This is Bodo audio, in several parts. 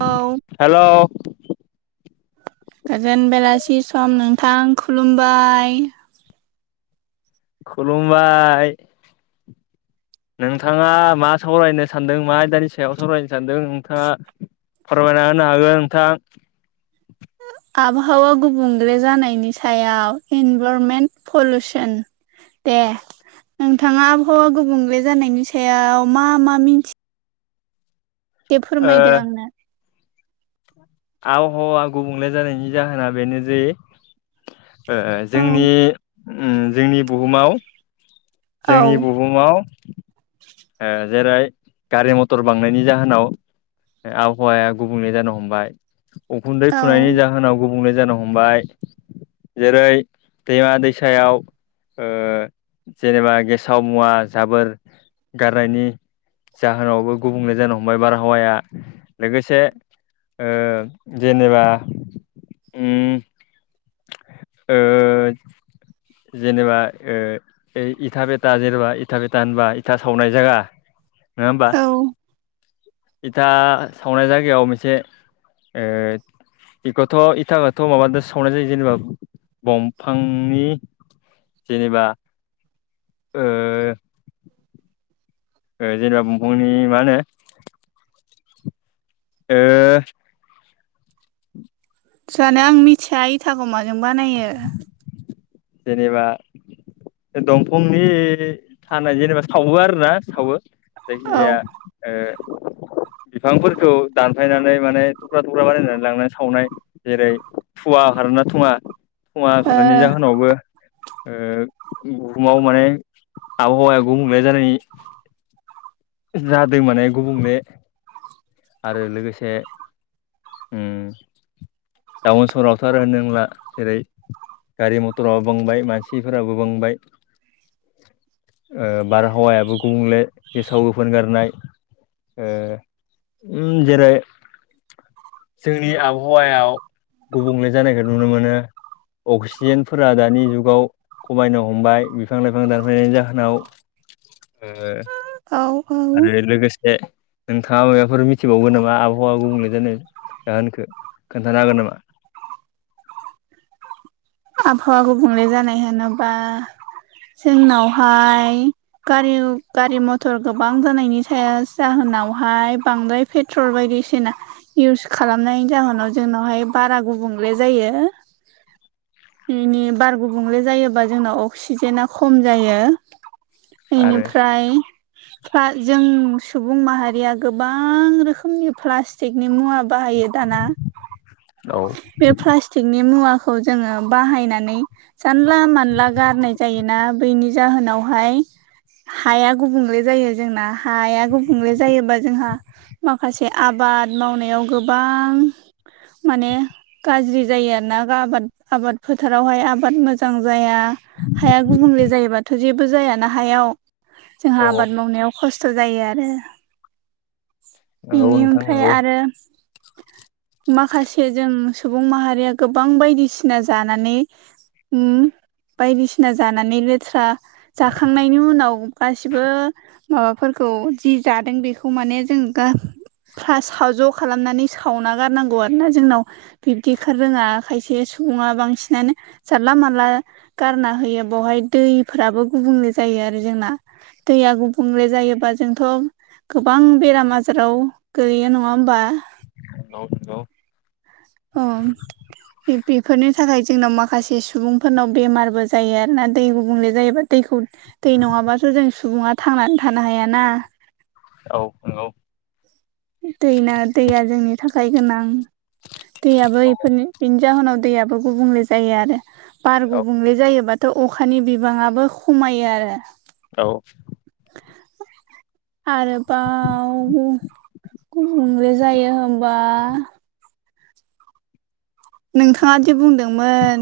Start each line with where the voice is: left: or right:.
right: औ
left: हेलौ
right: गोजोन बेलासि सम नोंथां खुलुमबाय।
left: खुलुमबाय नोंथाङा मा सावरायनो सानदों मा आयदानि सायाव सावरायनो सानदों नोंथाङा? फोरमायना होनो हागोन नोंथां?
right: आबहावा गुबुंल्रे जानायनि सायाव इनभाररमेन्ट पलुसन दे नोंथाङा आबहावा गुबुंले जानायनि सायाव मा मा मिन्थि दे फोरमायदो
left: ओ
right: आंनो
left: आबहावा गुबुंले जानायनि जाहोना बेनो जे ओ ओ
right: औ
left: जोंनि ओम जोंनि बुहुमाव
right: औ
left: जोंनि बुहुमाव ओ जेरै गारि मटर बांनायनि जाहोनाव आबहावाया गुबुंले जानो हमबाय उखुन्दै
right: औ
left: खुनायनि जाहोनाव गुबुंले जानो हमबाय जेरै दैमा दैसायाव जेनेबा गेसाव मुवा जाबोर गारनायनि जाहोनावबो गुबुंले जानो हमबाय बारहावाया लोगोसे ओ जेनेबा ओम ओ जेनेबा ओ इथा बेथा जेनेबा इथा बेथा होनबा इथा सावनाय जागा नङा होमबा?
right: औ
left: इथा सावनाय जायगायाव मोनसे ओ बेखौथ' इथाखौथ' माबादोसो सावनाय जायो जेनेबा दंफांनि जेनेबा ओ जेनेबा बंफंनि मा होनो ओ
right: जानो आं मिथिया इथाखौ माजों बानायो।
left: जेनेबा दंफंनि थानाय जेनेबा सावो आरो ना सावो।
right: औ ओ
left: जायखिजाया ओ बिफांफोरखौ दानफायनानै माने थुख्रा थुख्रा बानायनानै लांनानै सावनाय जेरै थुवा ओंखारो ना थुवा थुवा ओंखारनायनि जाहोनावबो ओ बुहुमाव माने आबहावाया गुबुंले जानायनि जादों माने गुबुंले। आरो लोगोसे ओम टाउन सहरावथ' आरो होननो नांला जेरै गारि मथराबो बांबाय मानसिफोराबो बांबाय। ओ बारहावायाबो गुबुंले गेसाव गोफोन गारनाय ओ। ओम जेरै जोंनि आबहावायाव गुबुंले जानायखौ नुनो मोनो। अक्सिजेनफोरा दानि जुगाव खमायनो हमबाय बिफां लाइफां दानफायनायनि जाहोनाव ओ
right: औ औ
left: आरो लोगोसे नोंथाङा माबाफोर मिथिबावगोन नामा आबहावा गुबुंले जानाय जाहोनखौ खोन्थानो हागोन नामा?
right: आबहावा गुबुंले जानाय होनोबा जोंनावहाय गारि गारि मथर गोबां जानायनि साया जाहोनावहाय बांद्राय फे पेट्रल बायदिसिना इउस खालामनायनि जाहोनाव जोंनावहाय बारा गुबुंले जायो‌। मिनि बार गुबुंले जायोबा जोंनाव अक्सिजेना खम जायो।
left: आरो
right: इनिफ्राय जों सुबुं माहारिया गोबां रोखोमनि प्लास्टिकनि मुवा बाहायो दाना
left: औ
right: बे प्लास्टिकनि मुवाखौ जोङो बाहायनानै जानला मानला गारनाय जायोना बैनि जाहोनावहाय हाया गुबुंले जायो जोंना। हाया गुबुंले जायोबा जोंहा माखासे आबाद मावनायाव गोबां माने गाज्रि जायो आरोना आबाद आबाद फोथारावहाय आबाद मोजां जाया हाया गुबुंले जायोबाथ' जेबो जायाना हायाव जोंहा
left: औ
right: आबाद मावनायाव खस्थ' जायो आरो।
left: नंगौ
right: बेनि
left: नोंथां
right: ओमफ्राय
left: नंगौ
right: आरो माखासे जों सुबुं माहारिया गोबां बायदिसि बायदिसिना जानानै ओम बायदिसिना जानानै लेथ्रा जाखांनायनि उनाव गासिबो माबाफोरखौ जि जादों बेखौ माने जों गा फ्रा साव ज' खालामनानै सावना गारनांगौ आरो ना जोंनाव बिब्दिखौ रोङा खायसे सुबुङा बांसिनानो जानला मोनला गारना होयो बहाय दैफोराबो गुबुंले जायो आरो जोंना। दैया गुबुंले जायोबा जोंथ' गोबां बेराम आजाराव गोलैयो नङा होमबा?
left: औ हेलौ
right: ओं बेफोरनि थाखाय जोंनाव माखासे सुबुंफोरनाव बेमारबो जायो आरो ना दै गुबुंले जायोबा दैखौ दै नङाब्लाथ' जों सुबुङा थांनानै थानो हायाना।
left: औ नंगौ
right: दैना दैया जोंनि थाखाय गोनां। दैयाबो इफोरनि बेनि जाहोनाव दैयाबो गुबुंले जायो आरो बार
left: औ
right: गुबुंले जायोबाथ' अखानि बिबाङाबो खमायो आरो।
left: औ
right: आरोबाव गुबुंले जायो होमबा नोंथाङादि बुंदोंमोन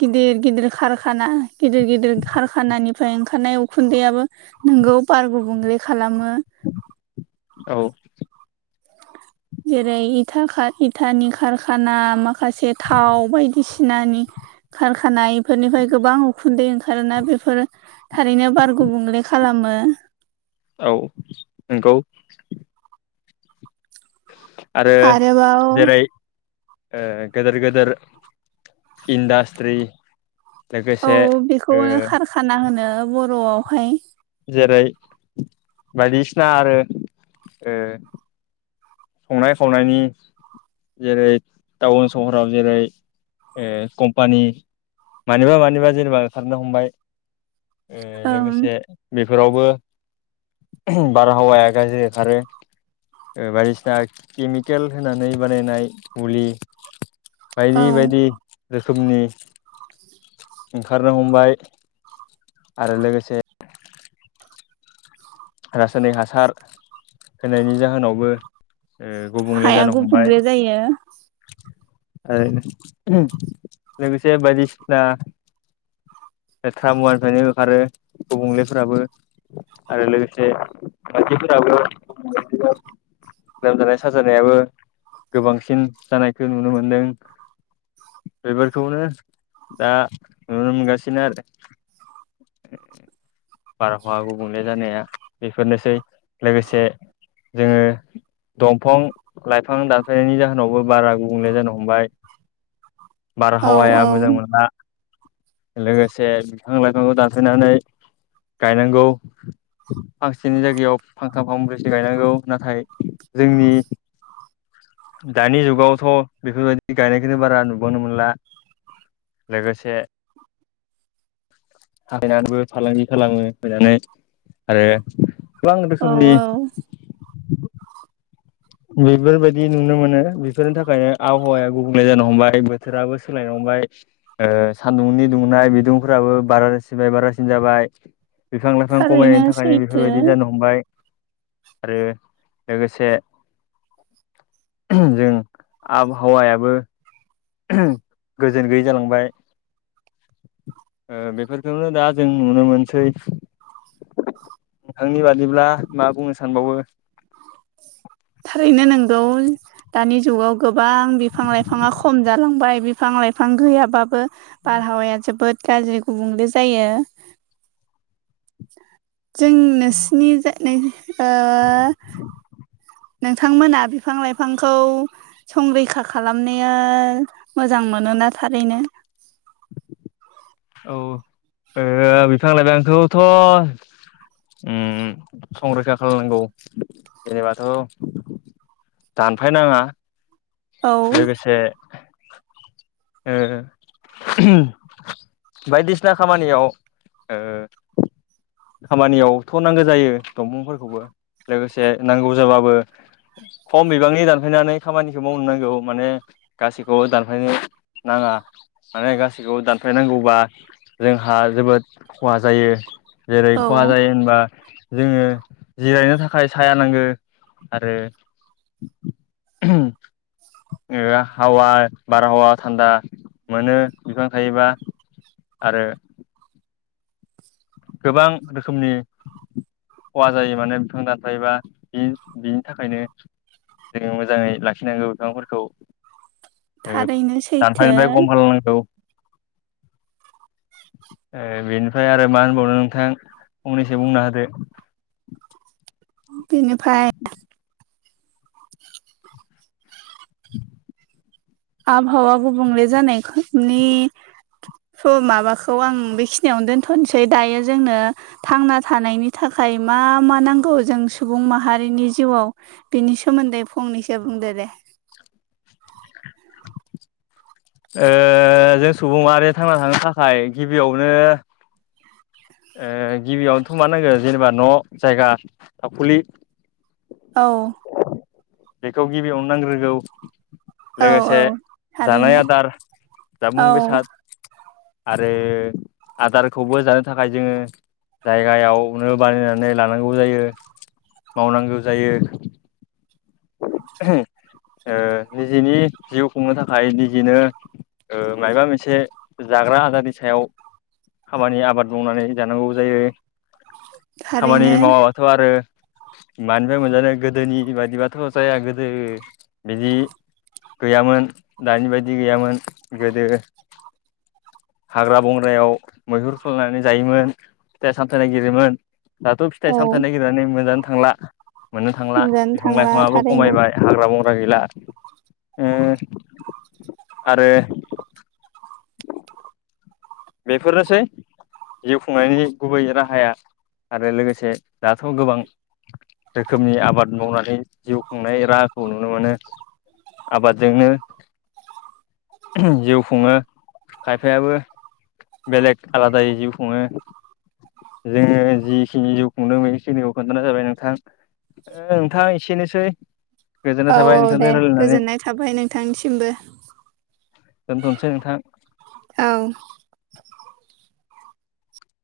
right: गिदिर गिदिर खारखाना गिदिर गिदिर खारखानानिफ्राय ओंखारनाय उखुन्दैयाबो नोंगौ बार गुबुंले खालामो।
left: औ
right: जेरै इथा-इथानि कारखाना माखासे थाव बायदिसिनानि खारखानाय बेफोरनिफ्राय गोबां उखुन्दै ओंखारोना बेफोर थारैनो बार गुबुंले खालामो।
left: औ नंगौ। आरो
right: आरोबाव
left: जेरै ओ गेदेर गेदेर इन्डास्ट्रि
right: औ
left: लोगोसे ओ
right: बेखौनो खारखाना होनो बर'आवहाय।
left: जेरै बायदिसिना आरो ओ संनाय खावनायनि जेरै टाउन सहराव जेरै ओ कम्पानि मानिबा मानिबा जेनेबा ओंखारनो हमबाय ओ
right: ओं
left: लोगोसे बेफोरावबो बारहावाया गाज्रि ओंखारो ओ बायदिसिना दा केमिकेल होनानै बानायनाय मुलि
right: औ
left: बायदि बायदि रोखोमनि ओंखारनो हमबाय आरो लोगोसे रासायनिक हासार होनायनि जाहोनावबो ओ गुबुंले
right: हाया
left: जानो हमबाय
right: गुबुंले जायो
left: ओ लोगोसे बायदिसिना लेथ्रा मुवानिफ्रायनो आरो गुबुंलेफोराबो आरो लोगोसे [unintelligible] लोगोसे मानसिफोराबो लोमजानाय साजानायाबो गोबांसिन जानायखौ नुनो मोनदों बेफोरखौनो दा नुनो मोनगासिनो आरो।
right: [inaudible]
left: बारहावा गुबुंले जानाया बेफोरनोसै लोगोसे जोङो दंफां लाइफां दानफायनायनि जाहोनावबो बारा गुबुंले जानो हमबाय।
right: औ
left: बारहावाया
right: औ
left: मोजां मोना। लोगोसे बिफां लाइफांखौ दानफायनानै गायनांगौ फांसेनि जायगायाव फांथाम साब्रैसो गायनांगौ नाथाय जोंनि दानि जुगावथ' बेफोरबायदि गायनायखौनो बारा नुबावनो मोनला लोगोसे थाहैनानैबो फालांगि खालामो फनानै आरो गोबां
right: औ
left: रोखोमनि
right: औ
left: बेफोरबायदि नुनो मोनो बेफोरनि थाखायनो आबहावाया गुबुंले जानो हमबाय बोथोराबो सोलायनो हमबाय ओ सान्दुंनि दुंनाय बिदुंफोराबो बारासिबाय बारासिन जाबाय। बिफां लाइफां
right: थारैनो
left: खमायनायनि थाखायनो बेफोरबायदि
right: सैथो
left: जानो हमबाय आरो लोगोसे [unintelligible] जों आबहावायाबो [unintelligible] गोजोन गैयि जालांबाय ओ बेफोरखौनो दा जों नुनो मोनसै। नोंथांनि बादिब्ला मा बुंनो सानबावो?
right: थारैनो नोंगौ दानि जुगाव गोबां बिफां लाइफाङा खम जालांबाय। बिफां लाइफां गैयाबाबो बारहावाया जोबोद गाज्रि गुबुंले जायो। जों नोंसिनि जो ओ नोंथांमोना बिफां लाइफांखौ संरैखा खालामनाया मोजां मोनोना थारैनो?
left: औ ओ बिफां लाइफाखौथ' उम संरैखा खालामनांगौ जेनेबाथ' दानफायनाङा
right: औ
left: लोगोसे ओ [unintelligible] बायदिसिना खामानियाव ओ खामानियावथ' नांगो जायो दंफांफोरखौबो लोगोसे नांगौ जाबाबो खम बिबांनि दानफायनानै खामानिखौ मावनो नांगौ माने गाैखौबो दानफायनो नाङा माने गासैखौबो दानफ्लायनांगौबा जोंहा जोबोद खहा जायो। जेरै
right: औ
left: खहा जायो होनबा जोङो जिरायनो थाखाय साया नांगो आरो। [unintelligible] बारहावा थान्दा मोनो बिफां थायोबा आरो गोबां रोखोमनि खहा जायो माने बिफां दानफायोबा बि थाखायनो जोङो मोजाङै लाखिनांगौ बिफांफोरखौ ओ
right: थारैनो सैथो
left: दानफायनिफ्राय खम खालामनांगौ। ए बेनिफ्राय आरो मा हो खौनो नोंथां फंनैसो बुंना होदो।
right: बिनिफ्राय [inaudible]
left: [inaudible]
right: आबहावा गुब गुबुंले जानायनि स' माबाखौ आं बेखिनियावनो दोनथ'नोसै दायो जोंनो थांना थानायनि थाखाय मा मा नांगौ जों सुबुं माहारिनि जिउआव बिनि सोमोन्दै फंनैसो बुंदो दे।
left: ओ जों सुबुं माहारिया थांना थाखाय गिबियावनो
right: [inaudible]
left: ओ गिबियावनोथ' मा नांगो जेनेबा न' जायगा थाखुलि
right: औ
left: बेखौ गिबियावनो नांग्रोगौ।
right: औ औ
left: लोगोसे जानाय
right: थारैनो
left: आदार जामुं
right: औ
left: बेसाद। आरो आदारखौबो जानो थाखाय जोङो जायगायावनो बानायनानै लानांगौ जायो। मावनांगौ जायो [unintelligible] ओ निजेनि जिउ खुंनो थाखाय निजेनो ओ मायबा मोनसे जाग्रा आदारनि सायाव खामानि आबाद मावनानै जानांगौ जायो खामानि
right: थारैनो
left: मावाबाथ' आरो मानिफ्राय मोनजानो गोदोनि बायिबाथ' जाया गोदो बिदि गैयामोन दानि बायदि गैयामोन गोदो हाग्रा बंग्रायाव मैहुर खालामनानै जायोमोन फिथाइ सामथायाइ नायागिरोमोन दाथ'
right: औ
left: फिथाइ सामथायाइ ननायागिरनानै मोनोजानो थांला मोननो थांला-
right: नुजानो
left: बिफां
right: थांला
left: लाइफाङआो
right: थारैनो
left: खमायबाय हाग्रा- बंग्रा ओ गैला आरो बेफोरनोसै। जिउ खुंनायनि गुबै राहाया आरो लोगोसे दाथ' गोबां रोखोमनि आबाद मावनानै जिउ खुंनाय राहाखौ नुनो मोनो। आबादजोंनो जिउ खुङो खायफायाबो बेलेग आलादायै जिउ खुङो। जोङो जिखिनि जिउ खुंदों बेखिनिखौ खोन्थानाय जाबाय नोंथां। नोंथां एसेनोसै। गोजोननाय
right: औ
left: थाबाय
right: औ दे
left: नोंथांजों रायलायनानै
right: गोजोननाय थाबाय नोंथांनिसिमबो।
left: दोनथ'नोसै नोंथां
right: औ